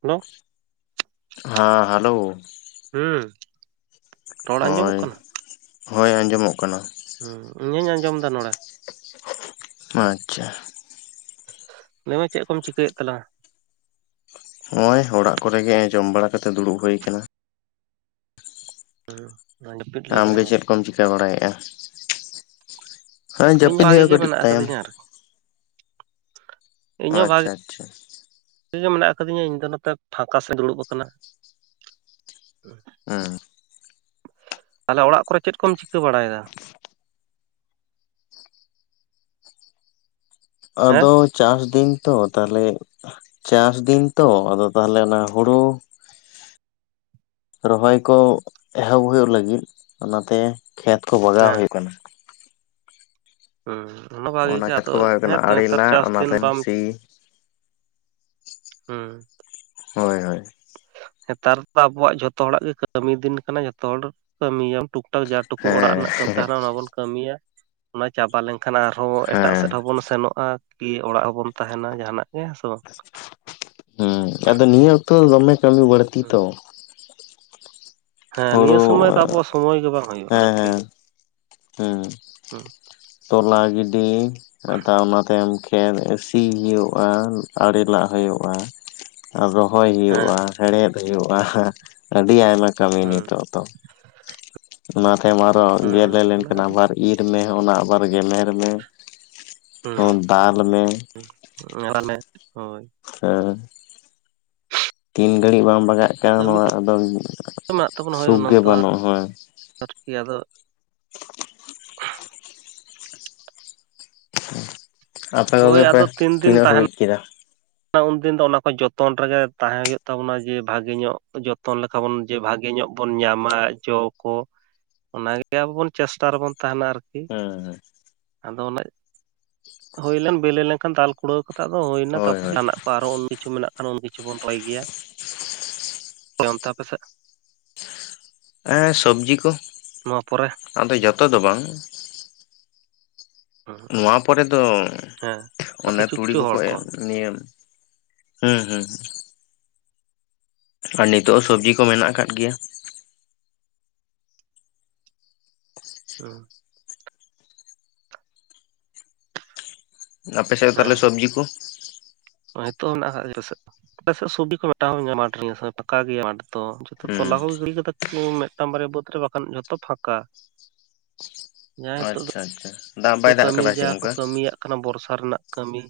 Hello ᱦᱟᱸ hello. ᱦᱩᱸ᱾ ᱨᱚᱲ ᱟᱸᱡᱚᱢᱚᱜ ᱦᱳᱭ, ᱠᱟᱱᱟ ᱦᱳᱭ ᱟᱸᱡᱚᱢᱚ-ᱜ ᱠᱟᱱᱟ᱾ ᱦᱩᱸ ᱤᱧ ᱦᱩᱧ ᱟᱸᱡᱚᱢᱫᱟ ᱱᱚᱸᱰᱮ᱾ ᱟᱪᱪᱷᱟ᱾ ᱞᱮᱭ ᱢᱮ ᱪᱮᱫ ᱠᱚᱢ ᱪᱤᱠᱟᱹᱭᱮᱫ ᱛᱟᱞᱟᱝᱟ᱾ ᱦᱚᱸᱜᱼᱚᱭ ᱚᱲᱟᱜ ᱠᱚᱨᱮ ᱜᱮ ᱮ ᱡᱚᱢ ᱵᱟᱲᱟ ᱠᱟᱛᱮ ᱫᱩᱲᱩᱵ ᱦᱩᱭ ᱠᱟᱱᱟ᱾ [inaudible] ᱞᱟᱹᱜᱤᱫ ᱟᱢᱜᱮ ᱫᱚ ᱪᱮᱫ ᱠᱚᱢ ᱪᱤᱠᱟᱹ ᱵᱟᱲᱟᱭᱮᱫᱼᱟ? ᱦᱮᱸ ᱤᱧ ᱦᱚᱸ ᱡᱟᱹᱯᱤᱫ ᱵᱷᱟᱜᱤ ᱜᱮ ᱦᱩᱭᱩᱜ-ᱟ ᱠᱟᱹᱴᱤᱡ ᱢᱮᱱᱟᱜ ᱛᱟᱭᱚᱢ᱾ ᱟᱠᱟᱫᱤᱧᱟ ᱟᱨᱠᱤ ᱤᱧᱦᱚᱸ ᱟᱪᱪᱷᱟ ᱵᱷᱟᱜᱤ ᱟᱪᱪᱷᱟ᱾ [inaudible] ᱜᱮ ᱢᱮᱱᱟᱜ ᱟᱠᱟᱫᱤᱧᱟ ᱤᱧ ᱫᱚ ᱱᱚᱛᱮ ᱯᱷᱟᱸᱠᱟ ᱥᱮᱫ ᱫᱩᱲᱩᱵ ᱟᱠᱟᱱᱟ᱾ ᱦᱩᱸ᱾ ᱛᱟᱞᱦᱮ ᱚᱲᱟᱜ ᱠᱚᱨᱮ ᱪᱮᱫ ᱠᱚᱢ ᱪᱤᱠᱟᱹ ᱵᱟᱲᱟᱭᱮᱫᱟ? ᱦᱮᱸ ᱟᱫᱚ ᱪᱟᱥ ᱫᱤᱱ ᱛᱚ ᱛᱟᱞᱦᱮ ᱪᱟᱥ ᱫᱤᱱ ᱛᱚ ᱟᱫᱚ ᱛᱟᱦᱚᱞᱮ ᱚᱱᱟ ᱦᱳᱲᱳ ᱨᱚᱦᱚᱭ ᱠᱚ ᱮᱦᱚᱵ ᱦᱩᱭᱩᱜ ᱞᱟᱹᱜᱤᱫ ᱚᱱᱟᱛᱮ ᱠᱷᱮᱛ ᱠᱚ ᱵᱟᱜᱟᱣ ᱦᱮᱸ ᱦᱩᱭᱩᱜ ᱠᱟᱱᱟ᱾ ᱦᱩᱸ ᱚᱱᱟ ᱵᱷᱟᱜᱮ ᱜᱮ ᱠᱷᱮᱛ ᱟᱫᱚ ᱠᱚ ᱵᱟᱜᱟᱣ ᱦᱩᱭᱩᱜ ᱠᱟᱱᱟ ᱦᱮᱸ ᱛᱚ ᱟᱲᱮ ᱦᱮᱛᱟᱨ ᱞᱟ ᱪᱟᱥ ᱚᱱᱟ ᱫᱤᱱ ᱛᱟᱭᱚᱢ ᱵᱟᱢ ᱥᱤ ᱦᱩᱸ᱾ ᱦᱳᱭ ᱦᱳᱭ᱾ ᱦᱮᱸᱛᱟᱨ ᱫᱚ ᱟᱵᱚᱣᱟᱜ ᱡᱷᱚᱛᱚ ᱦᱚᱲᱟᱜ ᱜᱮ ᱠᱟᱹᱢᱤ ᱫᱤᱱ ᱠᱟᱱᱟ ᱡᱷᱚᱛᱚ ᱦᱚᱲ ᱠᱟᱹᱢᱤᱭᱟᱢ ᱴᱩᱠ ᱡᱟ ᱴᱩᱠᱩ ᱚᱲᱟᱜ ᱦᱮᱸ ᱨᱮᱱᱟᱜ [inaudible] ᱛᱟᱦᱮᱱᱟ ᱚᱱᱟ ᱵᱚᱱ ᱠᱟᱹᱢᱤᱭᱟ ᱚᱱᱟ ᱪᱟᱵᱟ ᱞᱮᱱ ᱠᱷᱟᱱ ᱟᱨᱦᱚᱸ ᱮᱴᱟᱜ ᱦᱮᱸ ᱥᱮᱫ ᱦᱚᱸᱵᱚᱱ ᱥᱮᱱᱚᱜ-ᱟ ᱠᱤ ᱚᱲᱟᱜ ᱦᱚᱸᱵᱚᱱ ᱛᱟᱦᱮᱱᱟ ᱡᱟᱦᱟᱱᱟᱜ ᱜᱮ, ᱦᱮ ᱥᱮ ᱵᱟᱝ? ᱦᱩ ᱟᱫᱚ ᱱᱤᱭᱟᱹ ᱚᱠᱛᱚ ᱫᱚᱢᱮ ᱠᱟᱹᱢᱤ ᱵᱟᱹᱲᱛᱤ ᱦᱩᱸ ᱛᱚ᱾ ᱦᱮ ᱱᱤᱭᱟᱹ ᱦᱳᱲᱳ ᱥᱚᱢᱚᱭ ᱫᱚ ᱟᱵᱚᱣᱟᱜ ᱥᱚᱢᱚᱭ ᱜᱮ ᱵᱟᱝ ᱦᱩᱭᱩᱜ-ᱟ ᱟᱨ ᱠᱤ᱾ ᱦᱩ ᱛᱚᱞᱟ ᱜᱤᱰᱤ ᱚᱱᱟ ᱛᱟᱭᱚᱢ᱾ ᱠᱷᱮᱛ ᱥᱤ ᱦᱩᱭᱩᱜ-ᱟ ᱟᱲᱮ ᱞᱟᱜ ᱦᱩᱭᱩᱜ-ᱟ ᱟᱨ ᱨᱚᱦᱚᱭ ᱦᱮᱸ ᱦᱩᱭᱩᱜ-ᱟ ᱾ ᱦᱮᱲᱦᱮᱫ ᱦᱩᱭᱩᱜ-ᱟ ᱟᱹᱰᱤ ᱟᱭᱢᱟ ᱠᱟᱹᱢᱤ ᱦᱩᱸ ᱱᱤᱛᱚᱜ ᱫᱚ᱾ ᱚᱱᱟ ᱛᱟᱭᱚᱢ ᱟᱨᱚ ᱜᱮᱞᱮ ᱦᱩᱸ ᱞᱮᱱᱠᱷᱟᱱ ᱟᱹᱰᱤ ᱟᱵᱟᱨ ᱤᱨ ᱢᱮ ᱚᱱᱟ᱾ ᱚᱵᱟᱨ ᱜᱮᱢᱮᱨ ᱢᱮ ᱦᱩᱸ ᱦᱚᱸ ᱫᱟᱞ ᱢᱮ᱾ ᱦᱳᱭ᱾ ᱦᱮᱸ᱾ ᱛᱤᱱ ᱜᱷᱟᱹᱲᱤᱡ ᱵᱟᱝ ᱵᱟᱜᱟᱜ ᱠᱟᱱᱟ ᱠᱟᱹᱢᱤ ᱱᱚᱣᱟ ᱛᱚ ᱟᱫᱚ ᱥᱩᱠ ᱜᱮ ᱵᱟᱹᱱᱩᱜ ᱦᱳᱭ᱾ ᱟᱨ ᱠᱤ ᱟᱫᱚ᱾ [unintelligible] ᱟᱯᱮ ᱦᱳᱭ ᱠᱚᱜᱮ ᱯᱮ ᱟᱫᱚ ᱛᱤᱱ ᱫᱤᱱ ᱛᱤᱱᱟᱹᱜ ᱛᱟᱦᱮᱱᱟ ᱦᱟᱹᱵᱤᱡ ᱠᱮᱫᱟ? ᱩᱱᱫᱤᱱ ᱫᱚ ᱚᱱᱟ ᱠᱚ ᱡᱚᱛᱚᱱ ᱨᱮᱜᱮ ᱛᱟᱦᱮᱸ ᱦᱩᱭᱩᱜ ᱛᱟᱵᱚᱱᱟ ᱡᱮ ᱵᱷᱟᱜᱮ ᱧᱚᱜ ᱡᱚᱛᱚᱱ ᱞᱮᱠᱟ ᱵᱚᱱ ᱡᱮ ᱵᱷᱟᱜᱮ ᱧᱚᱜ ᱵᱚᱱ ᱧᱟᱢᱟ ᱡᱚ ᱠᱚ᱾ ᱚᱱᱟᱜᱮ ᱟᱵᱚ ᱵᱚᱱ ᱪᱮᱥᱴᱟ ᱨᱮᱵᱚᱱ ᱛᱟᱦᱮᱱᱟ ᱟᱨᱠᱤ᱾ ᱦᱩᱸ ᱾ ᱟᱫᱚ ᱚᱱ ᱦᱩᱭᱞᱮᱱ ᱵᱮᱞᱤ ᱞᱮᱱᱠᱷᱟᱱ ᱫᱟᱞ ᱠᱩᱲᱟᱹᱣ ᱠᱟᱛᱮ ᱫᱚ ᱦᱩᱭᱱᱟ ᱦᱳᱭ ᱛᱟᱨᱯ ᱦᱳᱭ ᱟᱨᱚ ᱩᱱ ᱠᱤᱪᱷᱩ ᱢᱮᱱᱟᱜ ᱠᱷᱟᱱ ᱩᱱ ᱠᱤᱪᱷᱩ ᱵᱚᱱ ᱨᱚᱦᱚᱭ ᱜᱮᱭᱟ᱾ ᱚᱱᱛᱮ ᱟᱯᱮᱥᱮᱫ? ᱦᱮᱸ ᱥᱚᱵᱡᱤ ᱠᱚ ᱯᱚᱨᱮ ᱟᱫᱚ ᱡᱚᱛᱚ ᱫᱚ ᱵᱟᱝ᱾ ᱱᱚᱣᱟ ᱯᱚᱨᱮ ᱫᱚ ᱦᱮᱸ ᱟᱨ ᱚᱱᱮ ᱠᱤᱪᱷᱩ ᱛᱩᱲᱤ ᱠᱤᱪᱷᱩ ᱠᱚᱠᱚ ᱦᱚᱲ ᱠᱚ ᱮᱨ᱾ ᱱᱤᱭᱮᱯ ᱦᱩᱸ ᱦᱩᱸ᱾ ᱟᱨ ᱱᱤᱛᱚᱜ ᱦᱚᱸ ᱥᱚᱵᱡᱤ ᱠᱚ ᱢᱮᱱᱟᱜ ᱟᱠᱟᱫ ᱜᱮᱭᱟ᱾ ᱦᱩᱸ᱾ ᱟᱯᱮ ᱥᱮᱫ ᱫᱚ ᱛᱟᱦᱚᱞᱮ ᱦᱮᱸ ᱥᱚᱵᱽᱡᱤ ᱠᱚ᱾ ᱱᱤᱛᱚᱜ ᱦᱚᱸ ᱦ ᱢᱮᱱᱟᱜᱟᱜ ᱟᱞᱮᱥᱮᱫ ᱪᱷᱚᱵᱤ ᱠᱚ ᱢᱮᱴᱟᱣ ᱦᱚᱸ ᱧᱟᱢᱟᱤᱧᱟᱹ ᱯᱟᱠᱟ ᱜᱮᱭᱟᱢ ᱢᱟᱴᱷᱚ ᱾ ᱛᱚ ᱡᱚᱛᱚ ᱛᱚᱞᱟ ᱦᱩᱸ ᱠᱚᱮ ᱜᱤᱰᱤ ᱠᱟᱫᱟ ᱢᱤᱫᱴᱟᱱ ᱵᱟᱨᱭᱟ ᱵᱟᱹᱫᱽ ᱨᱮ ᱵᱟᱠᱷᱟᱱ ᱡᱷᱚᱛᱚ ᱯᱷᱟᱠᱟ᱾ ᱡᱟᱦᱟᱸ ᱦᱤᱛᱚᱜ ᱟᱪᱪᱷᱟ ᱟᱪᱪᱷᱟ ᱫᱟᱜ ᱫᱚ ᱵᱟᱭ ᱫᱟᱜ ᱠᱟᱹᱢᱤ ᱟᱠᱟᱫᱟ ᱪᱮ ᱡᱟ ᱠᱚ ᱚᱱᱠᱟ ᱠᱟᱹᱢᱤᱭᱟᱜ ᱠᱟᱱᱟ ᱵᱚᱨᱥᱟ ᱨᱮᱱᱟᱜ ᱠᱟᱹᱢᱤ᱾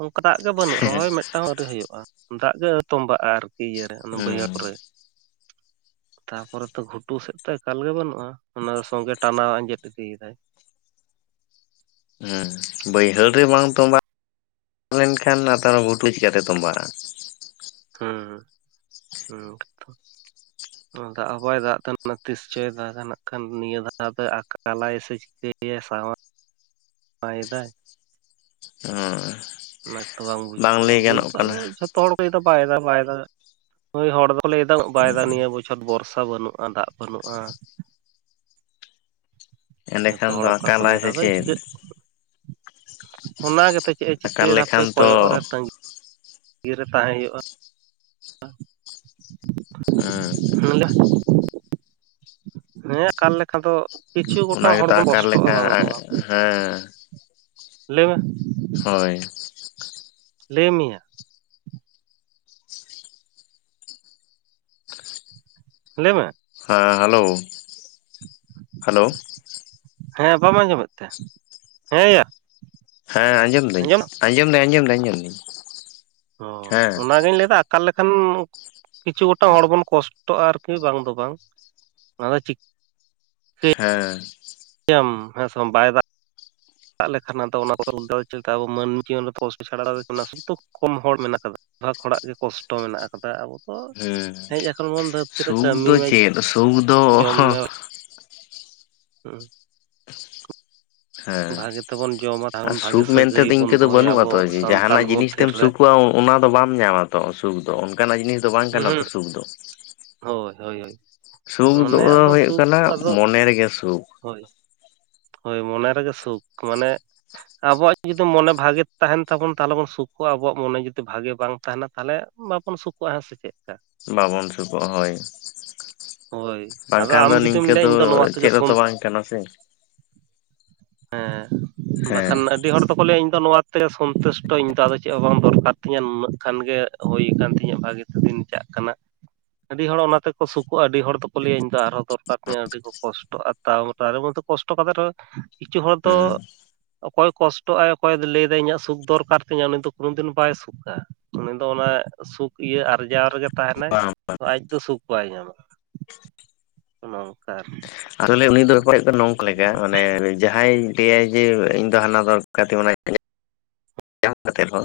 ᱚᱱᱠᱟ ᱫᱟᱜ ᱜᱮ ᱵᱟᱹᱱᱩᱜ ᱨᱮᱚᱦᱚᱸᱭ ᱢᱤᱫᱴᱟᱝ ᱦᱚᱸ ᱟᱹᱣᱨᱤ ᱦᱩᱭᱩᱜᱼᱟ᱾ ᱫᱟᱜ ᱜᱮ ᱛᱚᱸᱵᱟᱜᱼᱟ ᱟᱨᱠᱤ ᱤᱭᱟᱹᱟᱹᱨᱮ ᱚᱱᱟ ᱦᱩᱸ ᱵᱟᱹᱭᱦᱟᱹᱲ ᱨᱮ᱾ ᱛᱟᱯᱚᱨᱮ ᱛᱚ ᱜᱷᱩᱴᱩ ᱥᱮᱫ ᱛᱚ ᱮᱠᱟᱞ ᱜᱮ ᱵᱟᱹᱱᱩᱜᱼᱟ ᱚᱱᱟ ᱫᱚ ᱥᱚᱸᱜᱮ ᱴᱟᱱᱟᱣ ᱟᱸᱡᱮᱫ ᱤᱫᱤᱭᱮᱫᱟᱭ᱾ ᱦᱮᱸ ᱵᱟᱹᱭᱦᱟᱹᱲ ᱨᱮ ᱵᱟᱝ ᱛᱚᱸᱵᱟ ᱞᱮᱱᱠᱷᱟᱱ ᱱᱮᱛᱟᱨ ᱦᱚᱸ ᱜᱷᱩᱴᱩ ᱪᱮᱠᱟᱛᱮ ᱛᱚᱸᱵᱟᱜᱼᱟ᱾ ᱦᱩᱸ ᱦᱩᱸ ᱦᱩᱸ ᱾ ᱫᱟᱜ ᱦᱚᱸ ᱵᱟᱭ ᱫᱟᱜ ᱛᱟᱦᱮ ᱛᱤᱥᱪᱚᱭ ᱫᱟᱜᱱᱟᱜ ᱠᱷᱟᱱ ᱱᱤᱭᱟᱹ ᱫᱟᱜᱟ ᱫᱚ ᱟᱠᱟᱞᱟᱭ ᱥᱮ ᱪᱤᱠᱟᱹᱭᱟᱭ ᱥᱟᱶ᱾ ᱟᱭ ᱫᱟᱭ ᱦᱚᱸ ᱚᱱᱟ ᱛᱚ ᱵᱟᱝ ᱵᱩᱡᱩᱜ ᱠᱟᱱᱟ ᱞᱟᱹᱭ ᱵᱩᱡ ᱫ ᱜᱟᱱᱚᱜ ᱟᱫᱚ᱾ ᱠᱟᱱᱟ ᱡᱚᱛᱚ ᱦᱚᱲ ᱠᱚᱫᱟ ᱵᱟᱭ ᱫᱫᱟ ᱵᱟᱭ ᱮᱫᱟ ᱭ ᱦᱚᱲ ᱫᱚ ᱞᱟᱹᱭ ᱫᱫᱟ ᱵᱟᱭ ᱫᱫᱟ ᱱᱤᱭᱟᱹ ᱵᱩᱡ ᱛᱚᱪ ᱵᱚᱨᱥᱟ ᱵᱟᱹᱱᱩᱜᱼᱟ ᱫᱟᱜ ᱵᱟᱹᱱᱩᱜᱼᱟ᱾ ᱡᱚᱛᱚ ᱮᱸᱰᱮᱠᱷᱟᱱ ᱦᱚᱲ ᱫᱚ ᱚᱱᱠᱟ ᱠᱚ ᱞᱟᱹᱭ ᱟᱠᱟᱞᱟᱭ ᱫᱟ ᱥᱮ ᱪᱮᱫ ᱪᱤᱠᱟᱹᱜ ᱚᱱᱟᱜᱮ ᱪᱮᱫ ᱮ ᱟᱠᱟᱞ ᱪᱤᱠᱟᱹᱭ ᱫᱟᱯᱮ ᱞᱮᱠᱷᱟᱱ ᱛᱚ ᱠᱚᱭᱚᱜ ᱨᱮ ᱛᱟᱹᱜᱤ ᱛᱤ ᱨᱮ ᱛᱟᱦᱮᱸ ᱦᱩᱭᱩᱜᱼᱟ᱾ ᱦᱩᱸ ᱾ ᱦᱩᱭᱩᱜᱼᱟ ᱦᱮᱸ ᱟᱠᱟᱞ ᱞᱮᱠᱷᱟᱱ ᱫᱚ- ᱠᱤᱪᱷᱩ ᱜᱚᱴᱟᱝ ᱚᱱᱟ ᱦᱚᱲ ᱜᱮᱛᱚ ᱵᱚᱱ ᱟᱠᱟᱞ ᱠᱚᱥᱴᱚᱜᱼᱟ ᱞᱮᱠᱟ ᱵᱟᱝ ᱫᱚ ᱵᱟᱝ ᱦᱮᱸ ᱞᱟᱹᱭ ᱢᱮ᱾ ᱦᱳᱭ᱾ ᱞᱟᱹᱭ ᱢᱮᱭᱟ᱾ ᱞᱟᱹᱭᱢᱮ ᱾ ᱦᱮᱸ ᱦᱮᱞᱳ, ᱦᱮᱞᱳ ᱾ ᱦᱮᱸ ᱵᱟᱢ ᱟᱸᱡᱚᱢ ᱮᱫ ᱛᱮ? ᱦᱮᱸᱭᱟ? ᱦᱮᱸ ᱟᱸᱡᱚᱢ ᱫᱟᱹᱧ, ᱟᱸᱡᱚᱢ ᱫᱟᱹᱧ ᱟᱸᱡᱚᱢ ᱫᱟᱹᱧ ᱟᱸᱡᱚᱢ ᱫᱟᱹᱧ ᱾ ᱚ ᱚᱱᱟᱜᱤᱧ ᱞᱟᱹᱭᱟ ᱟᱠᱟᱞ ᱞᱮᱠᱷᱟᱱ ᱠᱤᱪᱷᱩ ᱜᱚᱴᱟᱝ ᱦᱚᱲ ᱵᱚᱱ ᱠᱚᱥ ᱴᱚᱜᱼᱟ ᱟᱨᱠᱤ ᱵᱟᱝ ᱫᱚ ᱵᱟᱝ ᱾ ᱚᱱᱟ ᱫᱚ ᱪᱤᱠ ᱦᱮᱸ [unintelligible] ᱟᱢ ᱦᱮᱸᱥᱚᱢ ᱵᱟᱭ ᱫᱟᱜ ᱫᱟᱜ ᱞᱮᱠᱷᱟᱱ ᱟᱫᱚ [unintelligible] ᱚᱱᱟ ᱪᱮᱫ ᱟᱵᱚ ᱢᱟᱹᱱᱢᱤ ᱡᱤᱭᱚᱱ ᱠᱚᱥᱴᱚ ᱪᱷᱟᱲᱟ ᱫᱚ ᱚᱱᱟ [unintelligible] ᱫᱚ ᱠᱚᱢ ᱦᱚᱲ ᱢᱮᱱᱟᱜ ᱠᱟᱫᱟ [unintelligible] ᱵᱷᱟᱜᱽ ᱦᱚᱲᱟᱜ ᱜᱮ ᱠᱚᱥᱴᱚ ᱢᱮᱱᱟᱜ ᱠᱟᱫᱟ ᱟᱵᱚ ᱾ ᱛᱚ ᱦᱮᱸ ᱦᱮᱡ ᱟᱠᱟᱱᱟ ᱵᱚᱱ ᱫᱷᱟᱹᱨᱛᱤ ᱨᱮ ᱥᱩᱠ ᱠᱟᱹᱢᱤ ᱫᱚ ᱢᱮ, ᱪᱮᱫ ᱥᱩᱠ ᱫᱚ ᱡᱚᱢ ᱦᱮᱸ ᱢᱮ ᱦᱩᱸ ᱾ ᱦᱮᱸ ᱵᱷᱟᱜᱮ ᱛᱮᱵᱚᱱ ᱡᱚᱢᱟ ᱟᱨ ᱛᱟᱦᱚᱞᱮ ᱵᱷᱟᱜᱮ ᱥᱩᱠ ᱢᱮᱱ ᱥᱟᱹᱜᱟᱹᱭ ᱛᱮᱫᱚ ᱵᱚᱱ ᱤᱱᱠᱟᱹ ᱫᱚ ᱫᱚᱦᱚᱭᱟ ᱵᱟᱹᱱᱩᱜᱼᱟ ᱟᱵᱚ ᱛᱚ ᱡᱮ ᱥᱟᱱᱛᱟᱞ ᱡᱟᱦᱟᱱᱟᱜ ᱡᱤᱱᱤᱥ ᱢᱚᱫᱽᱫᱷᱮ ᱛᱮᱢ ᱨᱮ ᱥᱩᱠᱩᱜᱼᱟ ᱚᱱᱟ ᱫᱚ ᱵᱟᱢ ᱧᱟᱢᱟ ᱛᱚ, ᱥᱩᱠ ᱫᱚ ᱚᱱᱠᱟᱱᱟᱜ ᱡᱤᱱᱤᱥ ᱫᱚ ᱵᱟᱝ ᱠᱟᱱᱟ ᱦᱩᱸ ᱛᱚ ᱥᱩᱠ ᱫᱚ ᱾ ᱦᱳᱭ ᱦᱳᱭ ᱦᱳᱭ ᱾ ᱥᱩᱠ ᱫᱚ ᱦᱳᱭᱜ ᱠᱟᱱᱟ ᱢᱚᱱᱮ ᱨᱮᱜᱮ ᱥᱩᱠ ᱾ ᱦᱳᱭ ᱾ ᱦᱳᱭ ᱢᱚᱱᱮ ᱨᱮᱜᱮ ᱥᱩᱠ ᱢᱟᱱᱮ ᱟᱵᱚᱣᱟᱜ ᱡᱩᱫᱤ ᱢᱚᱱᱮ ᱵᱷᱟᱜᱮ ᱛᱟᱦᱮᱱ ᱛᱟᱵᱚᱱ ᱛᱟᱦᱚᱞᱮ ᱵᱚᱱ ᱥᱩᱠᱜᱼᱟ ᱟᱵᱚᱣᱟᱜ ᱢᱚᱱᱮ ᱡᱩᱫᱤ ᱵᱷᱟᱜᱮ ᱵᱟᱝ ᱛᱟᱦᱮᱱᱟ ᱛᱟᱦᱚᱞᱮ ᱵᱟᱵᱚᱱ ᱥᱩᱠᱩᱜᱼᱟ ᱦᱮ ᱥᱮ ᱪᱮᱫ ᱾ ᱵᱟᱵᱚᱱ ᱥᱩᱠᱩᱜ-ᱟ ᱦᱳᱭ ᱦᱳᱭ ᱾ ᱟᱫᱚ ᱵᱟᱝᱠᱷᱟᱱ ᱟᱢ ᱫᱚ ᱡᱩᱫᱤᱢ ᱱᱤᱝᱠᱟᱹ ᱞᱟᱹᱭᱟ ᱫᱚ ᱤᱧ ᱱᱚᱣᱟ ᱛᱮᱜᱮ ᱪᱮᱫ ᱦᱚᱸᱛᱚ ᱥᱚᱱ ᱵᱟᱝ ᱠᱟᱱᱟ ᱥᱮ ᱾ ᱦᱮᱸ ᱦᱮᱸ ᱵᱟᱠᱷᱟᱱ ᱟᱹᱰᱤ ᱦᱚᱲ ᱫᱚᱠᱚ ᱞᱟᱹᱭᱟ ᱤᱧ ᱫᱚ ᱱᱚᱣᱟᱛᱮ ᱥᱚᱱᱛᱛᱩᱥᱴᱚ ᱤᱧ ᱫᱚ ᱟᱫᱚ ᱪᱮᱫ ᱦᱚᱸ ᱵᱟᱝ ᱫᱚᱨᱠᱟᱨ ᱛᱤᱧᱟᱹ ᱱᱩᱱᱟᱹᱜ ᱠᱷᱟᱱ ᱜᱮ ᱦᱩᱭ ᱟᱠᱟᱱ ᱛᱤᱧᱟᱹ ᱵᱷᱟᱹᱜᱮ ᱾ ᱫᱤᱱ ᱪᱟᱜ ᱠᱟᱱᱟ, ᱟᱹᱰᱤ ᱦᱚᱲ ᱚᱱᱟ ᱛᱮᱠᱚ ᱥᱩᱠᱜᱼᱟ ᱟᱹᱰᱤ ᱦᱚᱲ ᱫᱚᱠᱚ ᱞᱟᱹᱭᱟ ᱤᱧ ᱫᱚ ᱟᱨᱦᱚᱸ ᱫᱚᱨ ᱠᱟᱨ ᱛᱤᱧᱟᱹ ᱟᱹᱰᱤ ᱠᱚᱥᱴᱚᱜᱼᱟ ᱛᱟᱣ ᱛᱟᱨᱮ ᱢᱚᱫᱫᱷᱮ ᱠᱚᱥᱴᱚ ᱠᱟᱛᱮ ᱨᱮᱦᱚᱸ ᱠᱤᱪᱷᱩ ᱦᱚᱲ ᱫᱚ ᱦᱮᱸ ᱚᱠᱚᱭ ᱠᱚᱥᱴᱚᱜᱼᱟᱭ ᱚᱠᱚᱭ ᱫᱚ ᱞᱟᱹᱭ ᱫᱟᱭ ᱤᱧᱟᱹᱜ ᱥᱩᱠ ᱫᱚᱨᱠᱟᱨ ᱛᱤᱧᱟ ᱩᱱᱤ ᱫᱚ ᱠᱳᱱᱳ ᱫᱤᱱ ᱵᱟᱭ ᱥᱩᱠ ᱠᱟ ᱩᱱᱤ ᱫᱚ ᱚᱱᱟ ᱥᱩᱠ ᱤᱭᱟᱹ ᱟᱨᱡᱟᱣ ᱨᱮᱜᱮ ᱛᱟᱦᱮᱱᱟᱭ ᱵᱟᱝ ᱟᱡ ᱫᱚ ᱥᱩᱠ ᱵᱟᱭ ᱧᱟᱢᱟ ᱾ ᱚᱱᱮ ᱚᱝᱠᱟ ᱟᱨ ᱾ ᱟᱨᱚ ᱞᱟᱹᱭ ᱩᱱᱤ ᱫᱚ ᱵᱮᱯᱟᱨ ᱦᱩᱭᱩᱜ ᱠᱟᱱᱟ ᱱᱚᱝᱠᱟ ᱞᱮᱠᱟ ᱢᱟᱱᱮ ᱡᱟᱦᱟᱸᱭ ᱞᱟᱹᱭ ᱟᱭ ᱡᱮ ᱤᱧ ᱫᱚ ᱦᱟᱱᱟ ᱫᱚᱨᱠᱟᱨ ᱛᱤᱧ ᱚᱱᱟ ᱧᱟᱢ ᱠᱟᱛᱮᱫ ᱨᱮᱦᱚᱸ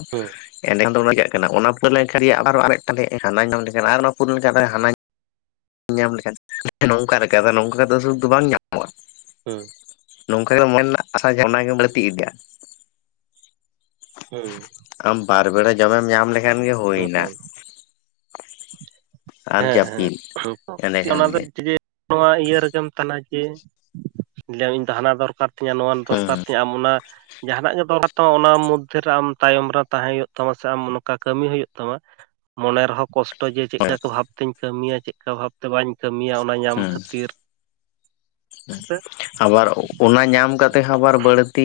ᱮᱱᱮ ᱠᱷᱟᱱ ᱫᱚ ᱚᱱᱟ ᱪᱤᱠᱟᱜ ᱚᱱᱟ ᱯᱩᱨᱟᱹ ᱞᱮᱱᱠᱷᱟᱱ ᱟᱵᱟᱨ ᱦᱚ ᱟᱨ ᱢᱤᱫᱴᱟᱱ ᱦᱮᱡ ᱮᱱ ᱦᱟᱱᱟ ᱧᱟᱢ ᱞᱮᱠᱷᱟᱱ ᱟᱨ ᱚᱱᱟᱹ ᱯᱩᱨᱟᱹ ᱞᱮᱠᱦᱷᱟᱱ ᱦᱟᱱᱟ ᱧᱟᱢ ᱞᱮᱠᱷᱟᱱ ᱱᱚᱝᱠᱟ ᱞᱮᱠᱟ ᱟᱫᱚ ᱱᱚᱝᱠᱟ ᱠᱟᱛᱮᱫ ᱫᱚ ᱥᱩᱠ ᱵᱟᱝ ᱧᱟᱢᱚᱜᱼᱟ ᱾ ᱦᱩᱸ ᱾ ᱱᱚᱝᱠᱟ ᱜᱮ ᱢᱚᱱᱮ ᱨᱮᱱᱟᱜ ᱟᱥᱟ ᱡᱟᱦᱟ ᱚᱱᱟ ᱜᱮ ᱵᱟᱹᱲᱛᱤ ᱤᱫᱤᱜᱼᱟ ᱾ ᱦᱩᱸ ᱾ ᱟᱢ ᱵᱟᱨ ᱵᱮᱲᱟ ᱡᱚᱢᱮᱢ ᱧᱟᱢ ᱞᱮᱠᱷᱟᱱ ᱜᱮ ᱦᱩᱭ ᱮᱱᱟ ᱦᱳᱭ ᱾ ᱟᱨ ᱡᱟᱹᱯᱤᱫ ᱮᱸᱱᱮᱠᱷᱟᱱ ᱜᱮ ᱾ ᱱᱚᱣᱟ ᱤᱭᱟᱹ ᱨᱮᱜᱮᱢ ᱛᱟᱦᱮᱱᱟ ᱡᱮ ᱞᱟᱹᱭ ᱟᱢ ᱤᱧ ᱫᱚ ᱦᱟᱱᱟ ᱫᱚᱨᱠᱟᱨ ᱛᱤᱧᱟᱹ ᱱᱚᱣᱟ ᱫᱚᱨᱠᱟᱨ ᱦᱩᱸ ᱛᱤᱧᱟᱹ ᱟᱢ ᱚᱱᱟ ᱡᱟᱦᱟᱱᱟᱜ ᱜᱮ ᱫᱚᱨᱠᱟᱨ ᱛᱟᱢᱟ ᱚᱱᱟ ᱢᱚᱫᱫᱷᱮ ᱨᱮ ᱟᱢ ᱛᱟᱭᱚᱢ ᱨᱮ ᱛᱟᱦᱮᱸ ᱦᱩᱭᱩᱜ ᱛᱟᱢᱟ ᱥᱮ ᱟᱢ ᱱᱚᱠᱟ ᱠᱟᱹᱢᱤ ᱦᱩᱭᱩᱜ ᱛᱟᱢᱟ ᱾ ᱢᱚᱱᱮ ᱨᱮᱦᱚᱸ ᱠᱚᱥᱴᱚ ᱡᱮ ᱪᱮᱫ ᱠᱟ ᱠᱚ ᱵᱷᱟᱵᱛᱮᱧ ᱠᱟᱹᱢᱤᱭᱟ ᱪᱮᱫᱠᱟ ᱵᱷᱟᱵᱛᱮ ᱵᱟᱹᱧ ᱠᱟᱹᱢᱤᱭᱟ ᱚᱱᱟ ᱧᱟᱢ ᱦᱩᱸ ᱠᱷᱟᱹᱛᱤᱨ, ᱦᱮᱸᱥᱮ ᱾ ᱟᱵᱟᱨ ᱚᱱᱟ ᱧᱟᱢ ᱠᱟᱛᱮᱜ ᱦᱚᱸ ᱟᱵᱟᱨ ᱵᱟᱹᱲᱛᱤ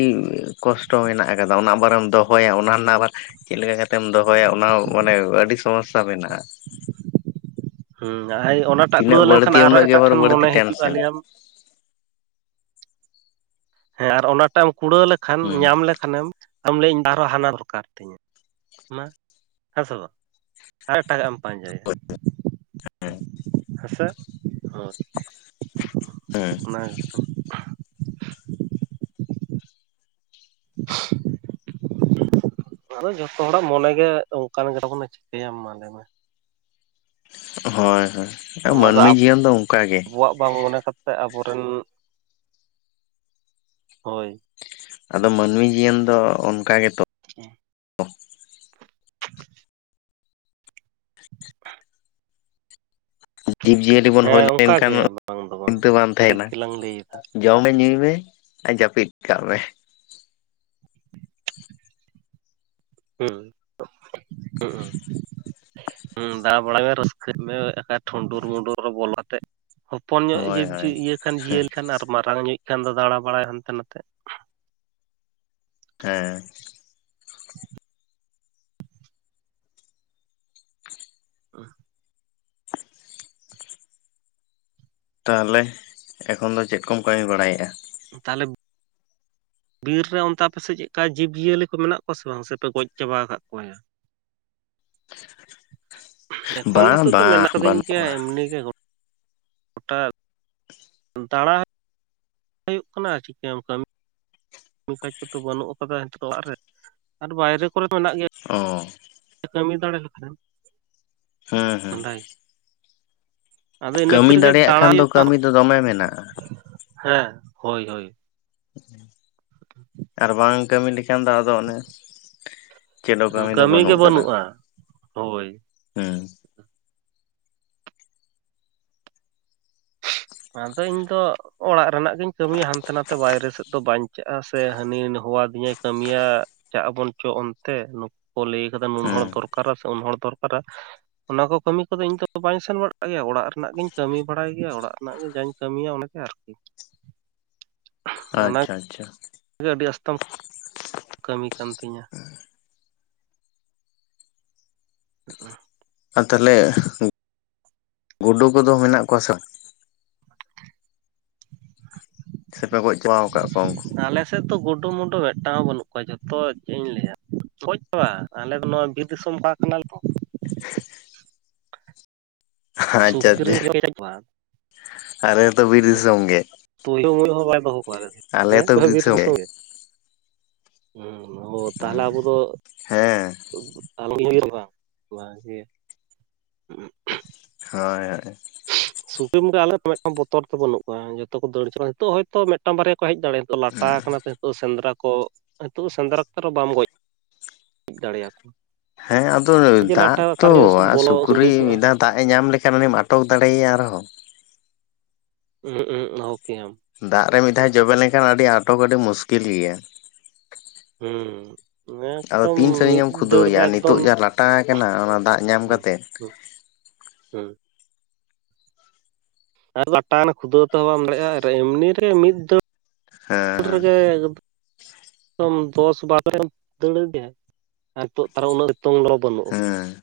ᱠᱚᱥᱴᱚ ᱢᱮᱱᱟᱜ ᱟᱠᱟᱫᱟ, ᱚᱱᱟ ᱟᱵᱟᱨᱮᱢ ᱫᱚ ᱫᱚᱦᱚᱭᱟ ᱚᱱᱟ ᱨᱮᱱᱟᱜ ᱟᱵᱟᱨ ᱪᱮᱫ ᱞᱮᱠᱟ ᱠᱟᱛᱮᱢ ᱫᱚᱦᱚᱭᱟ ᱚᱱᱟ ᱢᱟᱱᱮ ᱟᱹᱰᱤ ᱥᱚᱢᱚᱥᱥᱟ ᱢᱮᱱᱟᱜᱼᱟ᱾ ᱦᱩᱸ ᱚᱱᱟᱴᱟᱜ ᱠᱩᱲᱟᱹᱣ ᱛᱤᱱᱟᱹᱜ ᱞᱮᱱᱠᱷᱟᱱ ᱵᱟᱹᱲᱛᱤ ᱟᱨᱦᱚᱸ ᱩᱱᱟᱹᱜ ᱜᱮ ᱮᱴᱟᱜ ᱟᱵᱟᱨ ᱴᱷᱮᱱ ᱢᱚᱱᱮ ᱵᱟᱹᱲᱛᱤ ᱦᱤᱡᱩᱜᱼᱟ ᱴᱮᱱᱥᱮᱱ ᱞᱮᱭᱟᱢ, ᱦᱮᱸ ᱟᱨ ᱚᱱᱟᱴᱟᱜ ᱮᱢ ᱠᱩᱲᱟᱹᱣ ᱞᱮᱠᱷᱟᱱ ᱦᱩᱸ ᱧᱟᱢ ᱞᱮᱠᱷᱟᱱᱮᱢ ᱟᱢ ᱞᱟᱹᱭᱟᱢ ᱟᱵᱟᱨ ᱦᱟᱱᱟ ᱫᱚᱨᱠᱟᱨ ᱛᱤᱧᱟᱹ ᱾ ᱢᱟ, ᱦᱮᱸ ᱥᱮ ᱵᱟᱝ ᱟᱨ ᱮᱴᱟᱜᱟᱜ ᱮᱢ ᱯᱟᱸᱡᱟᱭᱟ᱾ ᱦᱮᱸ᱾ ᱦᱮᱸ ᱥᱮ, ᱦᱳᱭ᱾ ᱦᱮᱸ᱾ ᱚᱱᱟ ᱜᱮᱛᱚ᱾ [inaudible] ᱟᱫᱚ ᱡᱷᱚᱛᱚ ᱦᱚᱲᱟᱜ ᱢᱚᱱᱮ ᱜᱮ ᱚᱱᱠᱟᱱ ᱜᱮᱛᱟᱵᱚᱱᱟ ᱪᱤᱠᱟᱹᱭᱟᱢ ᱢᱟ ᱞᱟᱹᱭ ᱢᱮ ᱾ ᱦᱳᱭ ᱦᱳᱭ ᱟᱨ ᱢᱟᱹᱱᱢᱤ ᱡᱤᱭᱚᱱ ᱫᱚ ᱚᱱᱠᱟ ᱜᱮ ᱾ ᱟᱵᱚᱣᱟᱜ ᱵᱟᱝ ᱢᱚᱱᱮ ᱠᱟᱛᱮ ᱛᱮ ᱟᱵᱚᱨᱮᱱ [inaudible] ᱦᱳᱭ᱾ ᱟᱫᱚ ᱢᱟᱹᱱᱢᱤ ᱡᱤᱭᱚᱱ ᱫᱚ ᱚᱱᱠᱟ ᱜᱮᱛᱚ᱾ [inaudible] ᱡᱤᱵᱽᱼᱡᱤᱭᱟᱹᱞᱤ ᱵᱚᱱ ᱦᱮᱸ ᱦᱳᱭ ᱚᱱᱠᱟ ᱞᱮᱱᱠᱷᱟᱱ ᱜᱮ ᱵᱟᱝ ᱫᱚ ᱪᱤᱱᱛᱟᱹ ᱵᱟᱝ ᱛᱟᱦᱮᱸ ᱴᱷᱤᱠ ᱠᱟᱱᱟ ᱜᱮᱞᱟᱝ ᱞᱟᱹᱭ ᱮᱫᱟ ᱾ ᱡᱚᱢ ᱢᱮ ᱧᱩᱭ ᱢᱮ ᱟᱨ ᱡᱟᱹᱯᱤᱫ ᱠᱟᱜ ᱢᱮ᱾ ᱦᱩᱸ, ᱦᱩᱸᱜ-ᱩᱸ᱾ ᱦᱮᱸ ᱫᱟᱲᱟ ᱵᱟᱲᱟᱭ ᱢᱮ ᱨᱟᱹᱥᱠᱟᱹᱭ ᱢᱮ ᱟᱠᱟ ᱴᱷᱩᱰᱩᱨ ᱢᱩᱰᱩᱨ ᱨᱮ ᱵᱚᱞᱚ ᱟᱛᱮᱜ ᱦᱚᱯᱚᱱ ᱧᱚᱜ ᱦᱳᱭ ᱡᱤᱵᱽ ᱦᱳᱭ ᱤᱭᱟᱹ ᱠᱷᱟᱱ ᱡᱤᱭᱟᱹᱞᱤ ᱠᱷᱟᱱ ᱟᱨ ᱢᱟᱨᱟᱝ ᱧᱚᱜ ᱤᱡ ᱠᱷᱟᱱ ᱫᱚ ᱫᱟᱬᱟ ᱵᱟᱲᱟᱭ ᱦᱟᱱᱛᱮ ᱱᱟᱛᱮ ᱾ ᱦᱮᱸ᱾ [inaudible] [unintelligible] ᱛᱟᱦᱚᱞᱮ ᱮᱠᱷᱚᱱ ᱫᱚ ᱪᱮᱫ ᱠᱚᱢ ᱠᱟᱹᱢᱤ ᱵᱟᱲᱟᱭᱮᱫᱼᱟ? ᱛᱟᱦᱚᱞᱮ ᱵᱤᱨ ᱨᱮ ᱚᱱᱛᱮ ᱟᱯᱮᱥᱮᱫ ᱪᱮᱫᱠᱟ ᱡᱤᱵᱽᱼᱡᱤᱭᱟᱹᱞᱤ ᱠᱚ ᱢᱮᱱᱟᱜ ᱠᱚᱣᱟ ᱥᱮ ᱵᱟᱝ ᱥᱮᱯᱮ ᱜᱚᱡ ᱪᱟᱵᱟ ᱟᱠᱟᱫ ᱠᱚᱣᱟᱭᱟ᱾ ᱮᱠᱷᱚᱱ ᱫᱚ ᱵᱟᱝ ᱱᱤᱛᱳᱜ ᱫᱚ ᱵᱟᱝ ᱢᱮᱱᱟᱜ ᱠᱟᱹᱫᱤᱧ ᱵᱟᱹᱱᱩᱜ ᱜᱮᱭᱟ ᱠᱚᱣᱟ ᱮᱢᱱᱤ ᱜᱮ ᱜᱚ ᱜᱚᱴᱟ [inaudible] ᱫᱟᱬᱟ ᱦᱩᱭᱩᱜ ᱠᱟᱱᱟ ᱪᱤᱠᱟᱹᱭᱟᱢ ᱠᱟᱹᱢᱤ ᱠᱟᱹᱢᱤ ᱠᱟᱡᱽ ᱠᱚᱫᱚ ᱵᱟᱹᱱᱩᱜ ᱟᱠᱟᱫᱟ ᱱᱤᱛᱚᱜ ᱚᱲᱟᱜ ᱨᱮ ᱟᱨ ᱵᱟᱭᱨᱮ ᱠᱚᱨᱮ ᱢᱮᱱᱟᱜ ᱜᱮᱭᱟ ᱚ ᱠᱟᱹᱢᱤ ᱫᱟᱲᱮ ᱞᱮᱠᱷᱟᱱ, ᱦᱮᱸ ᱦᱮᱸ᱾ ᱟᱫᱚ ᱤᱱᱟᱹ ᱠᱟᱹᱢᱤ ᱠᱷᱟᱹᱛᱤᱨ ᱜᱮ ᱫᱟᱲᱮᱭᱟᱜ ᱫᱟᱬᱟᱭ ᱠᱷᱟᱱ ᱫᱚ ᱦᱩᱭᱩᱜ ᱠᱟᱱᱟ, ᱠᱟᱹᱢᱤ ᱫᱚ ᱫᱚᱢᱮ ᱢᱮᱱᱟᱜᱼᱟ ᱦᱮᱸ ᱦᱳᱭ ᱦᱳᱭ᱾ ᱟᱨ ᱵᱟᱝ ᱠᱟᱹᱢᱤ ᱞᱮᱠᱷᱟᱱ ᱫᱚ ᱟᱫᱚ ᱚᱱᱮ ᱪᱮᱫᱚ ᱦᱚᱸ ᱠᱟᱹᱢᱤ ᱫᱚ ᱜᱮ ᱵᱟᱹᱱᱩᱜ ᱟᱠᱟᱫᱟ ᱵᱟᱹᱱᱩᱜᱼᱟ ᱦᱳᱭ [inaudible] ᱦᱩᱸ᱾ ᱟᱫᱚ ᱤᱧ ᱫᱚ ᱚᱲᱟᱜ ᱨᱮᱱᱟᱜ ᱜᱤᱧ ᱠᱟᱹᱢᱤᱭᱟ ᱦᱟᱱᱛᱮ ᱱᱟᱛᱮ ᱵᱟᱭᱨᱮ ᱥᱮᱫ ᱫᱚ ᱵᱟᱧᱪᱟᱜᱼᱟ ᱥᱮ ᱦᱟᱹᱱᱤ ᱦᱚᱣᱟ ᱟᱹᱫᱤᱧᱟᱭ ᱠᱟᱹᱢᱤᱭᱟ ᱪᱟᱜ ᱟᱵᱚᱱ ᱪᱚ ᱚᱱᱛᱮ ᱱᱩᱠᱩ ᱠᱚ ᱞᱟᱹᱭ ᱠᱟᱫᱟ ᱱᱩᱱ ᱦᱚᱲ ᱦᱩᱸ ᱫᱚᱨᱠᱟᱨᱟ ᱥᱮ ᱩᱱ ᱦᱚᱲ ᱫᱚᱨᱠᱟᱨᱟ ᱚᱱᱟ ᱠᱚ ᱠᱟᱹᱢᱤ ᱠᱚᱫᱚ ᱤᱧ ᱫᱚ ᱵᱟᱹᱧ ᱥᱮᱱ ᱵᱟᱲᱟᱜ ᱜᱮᱭᱟ ᱚᱲᱟᱜ ᱨᱮᱱᱟᱜ ᱜᱤᱧ ᱠᱟᱹᱢᱤ ᱵᱟᱲᱟᱭ ᱜᱮᱭᱟ ᱚᱲᱟᱜ ᱨᱮᱱᱟᱜ ᱜᱮ ᱡᱟᱧ ᱠᱟᱹᱢᱤᱭᱟ ᱚᱱᱟᱜᱮ ᱟᱨᱠᱤ, ᱟᱪᱪᱷᱟ ᱟᱪᱪᱷᱟ᱾ ᱜᱮ ᱟᱹᱰᱤ ᱟᱥᱛᱚᱢ [inaudible] ᱠᱟᱹᱢᱤ ᱠᱟᱱ ᱛᱤᱧᱟ᱾ [inaudible] ᱟᱨ ᱛᱟᱦᱚᱞᱮ [inaudible] ᱜᱩᱰᱩ ᱠᱚᱫᱚ ᱢᱮᱱᱟᱜ ᱠᱚᱣᱟ ᱥᱮ ᱵᱟᱝ? ᱥᱮᱯᱮ ᱜᱚᱡ ᱪᱟᱵᱟ ᱟᱠᱟᱫ ᱠᱚᱣᱟ ᱩᱱᱠᱩ᱾ ᱟᱞᱮᱥᱮᱫ ᱫᱚ ᱜᱩᱰᱩ-ᱢᱩᱰᱩ ᱢᱤᱫᱴᱟᱝ ᱦᱚᱸ ᱵᱟᱹᱱᱩᱜ ᱠᱚᱣᱟ ᱡᱚᱛᱚ ᱪᱮᱫ ᱤᱧ ᱞᱟᱹᱭᱟ᱾ ᱜᱚᱡ [unintelligible] ᱟᱞᱮ ᱫᱚ ᱱᱚᱣᱟ ᱵᱤᱨ ᱫᱤᱥᱚᱢ [unintelligible] ᱠᱟᱱᱟᱞᱮ ᱛᱚ᱾ ᱟᱪᱪᱷᱟ ᱥᱩᱠᱨᱤᱢ ᱟᱪᱪᱷᱟ ᱡᱚᱢ ᱠᱟᱜ ᱠᱚᱣᱟ? ᱟᱞᱮ ᱦᱚᱛᱚ ᱵᱤᱨ ᱫᱤᱥᱚᱢᱚᱢ ᱜᱮ᱾ [unintelligible] ᱦᱚᱸ ᱵᱟᱭ [unintelligible] ᱠᱚᱣᱟ᱾ ᱦᱮᱸ ᱟᱞᱮ ᱦᱚᱸᱛᱚ ᱟᱯᱮ ᱵᱤᱨ ᱦᱚᱸᱵᱤᱨ ᱫᱤᱥᱚᱢ ᱫᱚᱥᱚᱢ ᱜᱮ? ᱦᱩᱸ ᱳ ᱛᱟᱦᱚᱞᱮ ᱟᱵᱚ ᱫᱚ ᱦᱮᱸ [unintelligible] ᱦᱳᱭ ᱦᱳᱭ᱾ ᱥᱩᱠᱨᱤ [unintelligible] ᱟᱞᱮ ᱢᱤᱫᱴᱟᱝ ᱵᱚᱛᱚᱨ ᱛᱮ ᱵᱟᱹᱱᱩᱜ ᱠᱚᱣᱟ ᱡᱚᱛᱚ ᱠᱚ ᱫᱟᱹᱲ ᱪᱟᱵᱟ ᱱᱤᱛᱚᱜ ᱦᱭᱛᱳ ᱢᱮ ᱢᱤᱫᱴᱟᱝ ᱵᱟᱨᱭᱟ ᱠᱚ ᱦᱮᱡ ᱫᱟᱲᱮᱭᱟᱜᱼᱟ ᱱᱚᱜ ᱞᱟᱴᱟ ᱟᱠᱟᱱᱟ ᱛᱚ ᱱᱤᱛᱚᱜ ᱥᱮᱸᱫᱽᱨᱟ ᱠᱚ ᱱᱤᱛᱚᱜ ᱥᱮᱸᱨᱟ ᱠᱚ ᱨᱮᱦᱚ ᱵᱟᱢ ᱜᱚᱡ ᱫᱟᱲᱮᱭᱟᱠᱚᱣᱟ᱾ ᱦᱮᱸ ᱟᱫᱚ ᱡᱮ ᱫᱟᱜ ᱞᱟᱴᱟ ᱛᱚ ᱚᱠᱟᱨᱮ ᱟᱨ ᱵᱚᱞᱚ ᱥᱩᱠᱨᱤ ᱥᱩᱫᱩᱡᱚᱜᱼᱟ ᱢᱤᱫᱷᱟᱣ ᱫᱟᱜ ᱮ ᱧᱟᱢ ᱞᱮᱠᱷᱟᱱ ᱩᱱᱤᱢ ᱟᱴᱚᱠ ᱫᱟᱲᱮᱭᱟᱭᱟ ᱟᱨᱦᱚᱸ᱾ ᱩᱦᱩᱸᱜ ᱩᱦᱩᱸᱜ ᱚᱦᱚ ᱠᱮᱭᱟᱢ᱾ ᱫᱟᱜ ᱨᱮ ᱢᱤᱫ ᱫᱷᱟᱣ ᱡᱚᱵᱮ ᱞᱮᱱᱠᱷᱟᱱ ᱟᱹᱰᱤ ᱟᱴᱚᱠ ᱟᱹᱰᱤ ᱢᱩᱥᱠᱤᱞ ᱜᱮᱭᱟ᱾ ᱦᱩᱸ᱾ ᱟᱫᱚ ᱮᱠᱫᱚᱢ ᱛᱤᱱ ᱥᱟᱺᱜᱤᱧ ᱢᱤᱫ ᱮᱢ ᱫᱟᱹᱲ ᱠᱷᱩᱫᱟᱹᱣᱮᱭᱟ ᱨᱮ ᱟᱨ ᱮᱠᱫᱚᱢ ᱱᱤᱛᱚᱜ ᱡᱟ ᱞᱟᱴᱟ ᱟᱠᱟᱱᱟ ᱚᱱᱟ ᱫᱟᱜ ᱧᱟᱢ ᱦᱩᱸ ᱠᱟᱛᱮᱫ᱾ ᱦᱩᱸ ᱦᱩᱸ [unintelligible] ᱟᱨ ᱮᱢᱱᱤ ᱨᱮ ᱢᱤ ᱫᱟᱹᱲ ᱦᱮᱸ ᱨᱮᱜᱮ ᱮᱠᱫᱚᱢ [unintelligible] ᱫᱚᱥ ᱵᱟᱨᱚ [unintelligible] ᱫᱟᱹᱲ ᱤᱫᱤᱭᱟᱭ ᱟᱨ ᱛᱟᱦᱚᱞᱮ ᱱᱤᱛᱚᱜ [unintelligible] ᱵᱟᱹᱱᱩᱜᱼᱟ ᱦᱮᱸ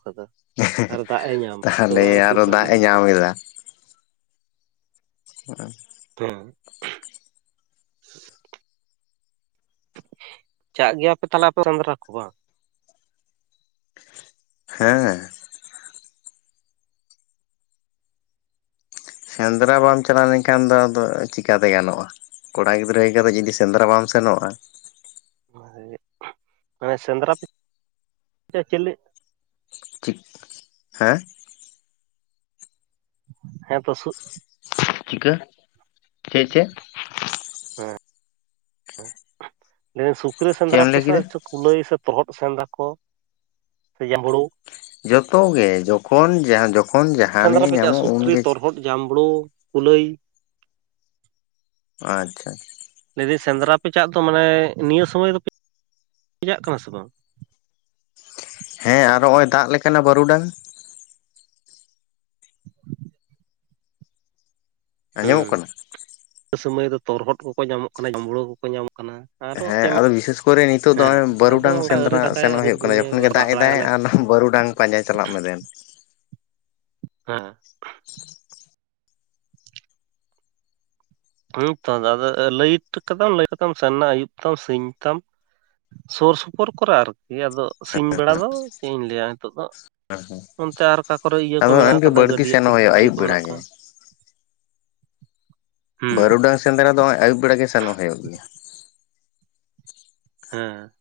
[unintelligible] ᱟᱨ ᱫᱟᱜ ᱮ ᱧᱟᱢᱟ ᱱᱤᱛᱚᱜ ᱛᱟᱦᱚᱞᱮ ᱫᱚ [unintelligible] ᱟᱨᱚ ᱫᱟᱜ ᱮ ᱥᱟᱺᱜᱤᱧ ᱠᱮᱭᱟ᱾ ᱧᱟᱢ ᱦᱮᱸ᱾ ᱦᱮᱸ᱾ ᱪᱟᱜ ᱜᱮᱭᱟᱯᱮ ᱛᱟᱦᱚᱞᱮ ᱟᱯᱮ ᱥᱮᱸᱫᱽᱨᱟ ᱠᱚ ᱵᱟᱝ? ᱦᱮᱸ᱾ ᱥᱮᱸᱫᱽᱨᱟ ᱵᱟᱢ ᱪᱟᱞᱟᱣ ᱞᱮᱱᱠᱷᱟᱱ ᱫᱚ ᱟᱫᱚ ᱪᱤᱠᱟᱛᱮ ᱜᱟᱱᱚᱜᱼᱟ᱾ ᱠᱚᱲᱟ ᱜᱤᱫᱽᱨᱟᱹ ᱦᱩᱭ ᱠᱟᱛᱮᱫ ᱡᱩᱫᱤ ᱥᱮᱸᱫᱽᱨᱟ ᱵᱟᱢ ᱥᱮᱱᱚᱜᱼᱟ᱾ ᱦᱩᱭ ᱢᱟᱱᱮ ᱥᱮᱸᱫᱽᱨᱟ [unintelligible] ᱪᱮᱞᱮ ᱦᱮᱸ? ᱦᱮᱸ ᱛᱚ ᱥᱩ ᱪᱤᱠᱟᱹ ᱪᱮᱫ ᱪᱮᱫ? ᱦᱮᱸ [unintelligible] ᱥᱩᱠᱨᱤ ᱪᱮᱫ ᱥᱮᱸᱫᱽᱨᱟ ᱮᱢ ᱞᱟᱹᱭ ᱟᱯᱮᱥᱮ ᱠᱮᱫᱟ? ᱠᱩᱞᱟᱹᱭ ᱥᱮ ᱛᱚᱨᱦᱚᱫ ᱥᱮᱸᱫᱽᱨᱟ ᱠᱚ ᱥᱮ ᱡᱟᱸᱢᱵᱽᱲᱩ ᱡᱚᱛᱚᱜᱮ ᱡᱚᱠᱷᱚᱱ ᱡᱚᱠᱷᱚᱱ ᱡᱟᱦᱟᱱᱤᱡ ᱮ ᱧᱟᱢᱚᱜ ᱩᱱᱜᱮ ᱡᱟᱢᱵᱲᱩ ᱠᱩᱞᱟᱹᱭ᱾ ᱟᱪᱪᱷᱟ᱾ ᱞᱟᱹᱭᱫᱟᱹᱧ ᱥᱮᱸᱫᱽᱨᱟᱯᱮ ᱪᱟᱜ ᱫᱚ ᱢᱟᱱᱮ ᱱᱤᱭᱟᱹ ᱥᱚᱢᱚᱭ ᱫᱚᱯᱮ ᱪᱟᱜ ᱠᱟᱱᱟ ᱥᱮ ᱵᱟᱝ? ᱦᱮᱸ ᱟᱨ ᱱᱚᱜᱼᱭ ᱫᱟᱜ ᱞᱮᱠᱷᱟᱱᱮ ᱵᱟᱹᱨᱩᱰᱟᱝ᱾ ᱟᱸᱡᱚᱢᱚᱜ ᱦᱩᱸ ᱠᱟᱱᱟ? ᱤᱱᱟᱹ ᱥᱩᱢᱟᱹᱭ ᱫᱚ ᱛᱚᱨᱦᱚᱫ ᱠᱚᱠᱚ ᱧᱟᱢᱚᱜ ᱠᱟᱱᱟ ᱡᱟᱢᱲᱳ ᱠᱚᱠᱚ ᱧᱟᱢᱚᱜ ᱠᱟᱱᱟ᱾ ᱦᱮᱸ ᱟᱫᱚ ᱵᱤᱥᱮᱥ ᱠᱚᱨᱮ ᱱᱤᱛᱚᱜ ᱫᱚ ᱱᱚᱜᱚᱭ ᱟᱫᱚ ᱵᱟᱹᱨᱩᱰᱟᱝ ᱚᱱᱠᱟ ᱟᱹᱣᱨᱤ ᱥᱮᱸᱫᱽᱨᱟ ᱫᱟᱠᱟᱭᱟ ᱥᱮᱱᱚᱜ ᱟᱹᱣᱨᱤ ᱦᱩᱭᱩᱜ ᱠᱟᱱᱟ ᱵᱩᱱᱭᱟ ᱡᱚᱠᱷᱚᱱ ᱜᱮ ᱨᱟᱜ ᱫᱟᱜ ᱮᱫᱟᱭ ᱵᱟᱲᱟᱭᱟᱞᱮ ᱟᱨ ᱵᱟᱹᱨᱩᱰᱟᱝ ᱯᱟᱸᱡᱟᱭ ᱪᱟᱞᱟᱜ ᱢᱮ ᱫᱮᱱ᱾ ᱦᱮᱸ᱾ ᱦᱩᱸ ᱛᱚ ᱟᱫᱚ ᱞᱟᱹᱭᱤᱴ ᱠᱟᱫᱟᱢ ᱞᱟᱹᱭᱤᱴ ᱠᱟᱛᱮᱢ ᱥᱮᱱ ᱮᱱᱟ ᱟᱭᱩᱵ ᱛᱟᱢ ᱥᱤᱧ ᱛᱟᱢ ᱥᱩᱨ ᱥᱩᱯᱩᱨ ᱠᱚᱨᱮ ᱟᱨᱠᱤ ᱟᱫᱚ ᱥᱤᱧ ᱵᱮᱲᱟ ᱫᱚ ᱪᱮᱫ ᱤᱧ ᱞᱟᱹᱭᱟ ᱱᱤᱛᱳᱜ ᱫᱚ᱾ ᱚᱱᱛᱮ ᱟᱨ ᱚᱠᱟ ᱠᱚᱨᱮ ᱤᱭᱟᱹ ᱠᱚ ᱟᱫᱚ ᱢᱮᱱᱟᱜ ᱱᱚᱜᱼᱚᱭ ᱜᱮ ᱠᱟᱫᱟ ᱵᱟᱹᱲᱛᱤ ᱜᱟᱹᱰᱟᱭᱟᱹ ᱠᱚ ᱥᱮᱱᱚᱜ ᱦᱩᱭᱩᱜᱼᱟ ᱯᱩᱠᱷᱨᱤ ᱟᱹᱭᱩᱵ ᱠᱚ ᱵᱮᱲᱟ ᱢᱮᱱᱟᱜ ᱜᱮ ᱠᱟᱜ-ᱟ᱾ ᱦᱩᱸ ᱵᱟᱹᱨᱩᱰᱟᱝ ᱥᱮᱸᱫᱽᱨᱟ ᱫᱚ ᱱᱚᱜᱼᱚᱭ ᱟᱭᱩᱵ ᱵᱮᱲᱟ ᱜᱮ ᱥᱮᱱᱚᱜ ᱦᱩᱭᱩᱜ ᱜᱮᱭᱟ᱾ ᱦᱮᱸ ᱦᱮᱸ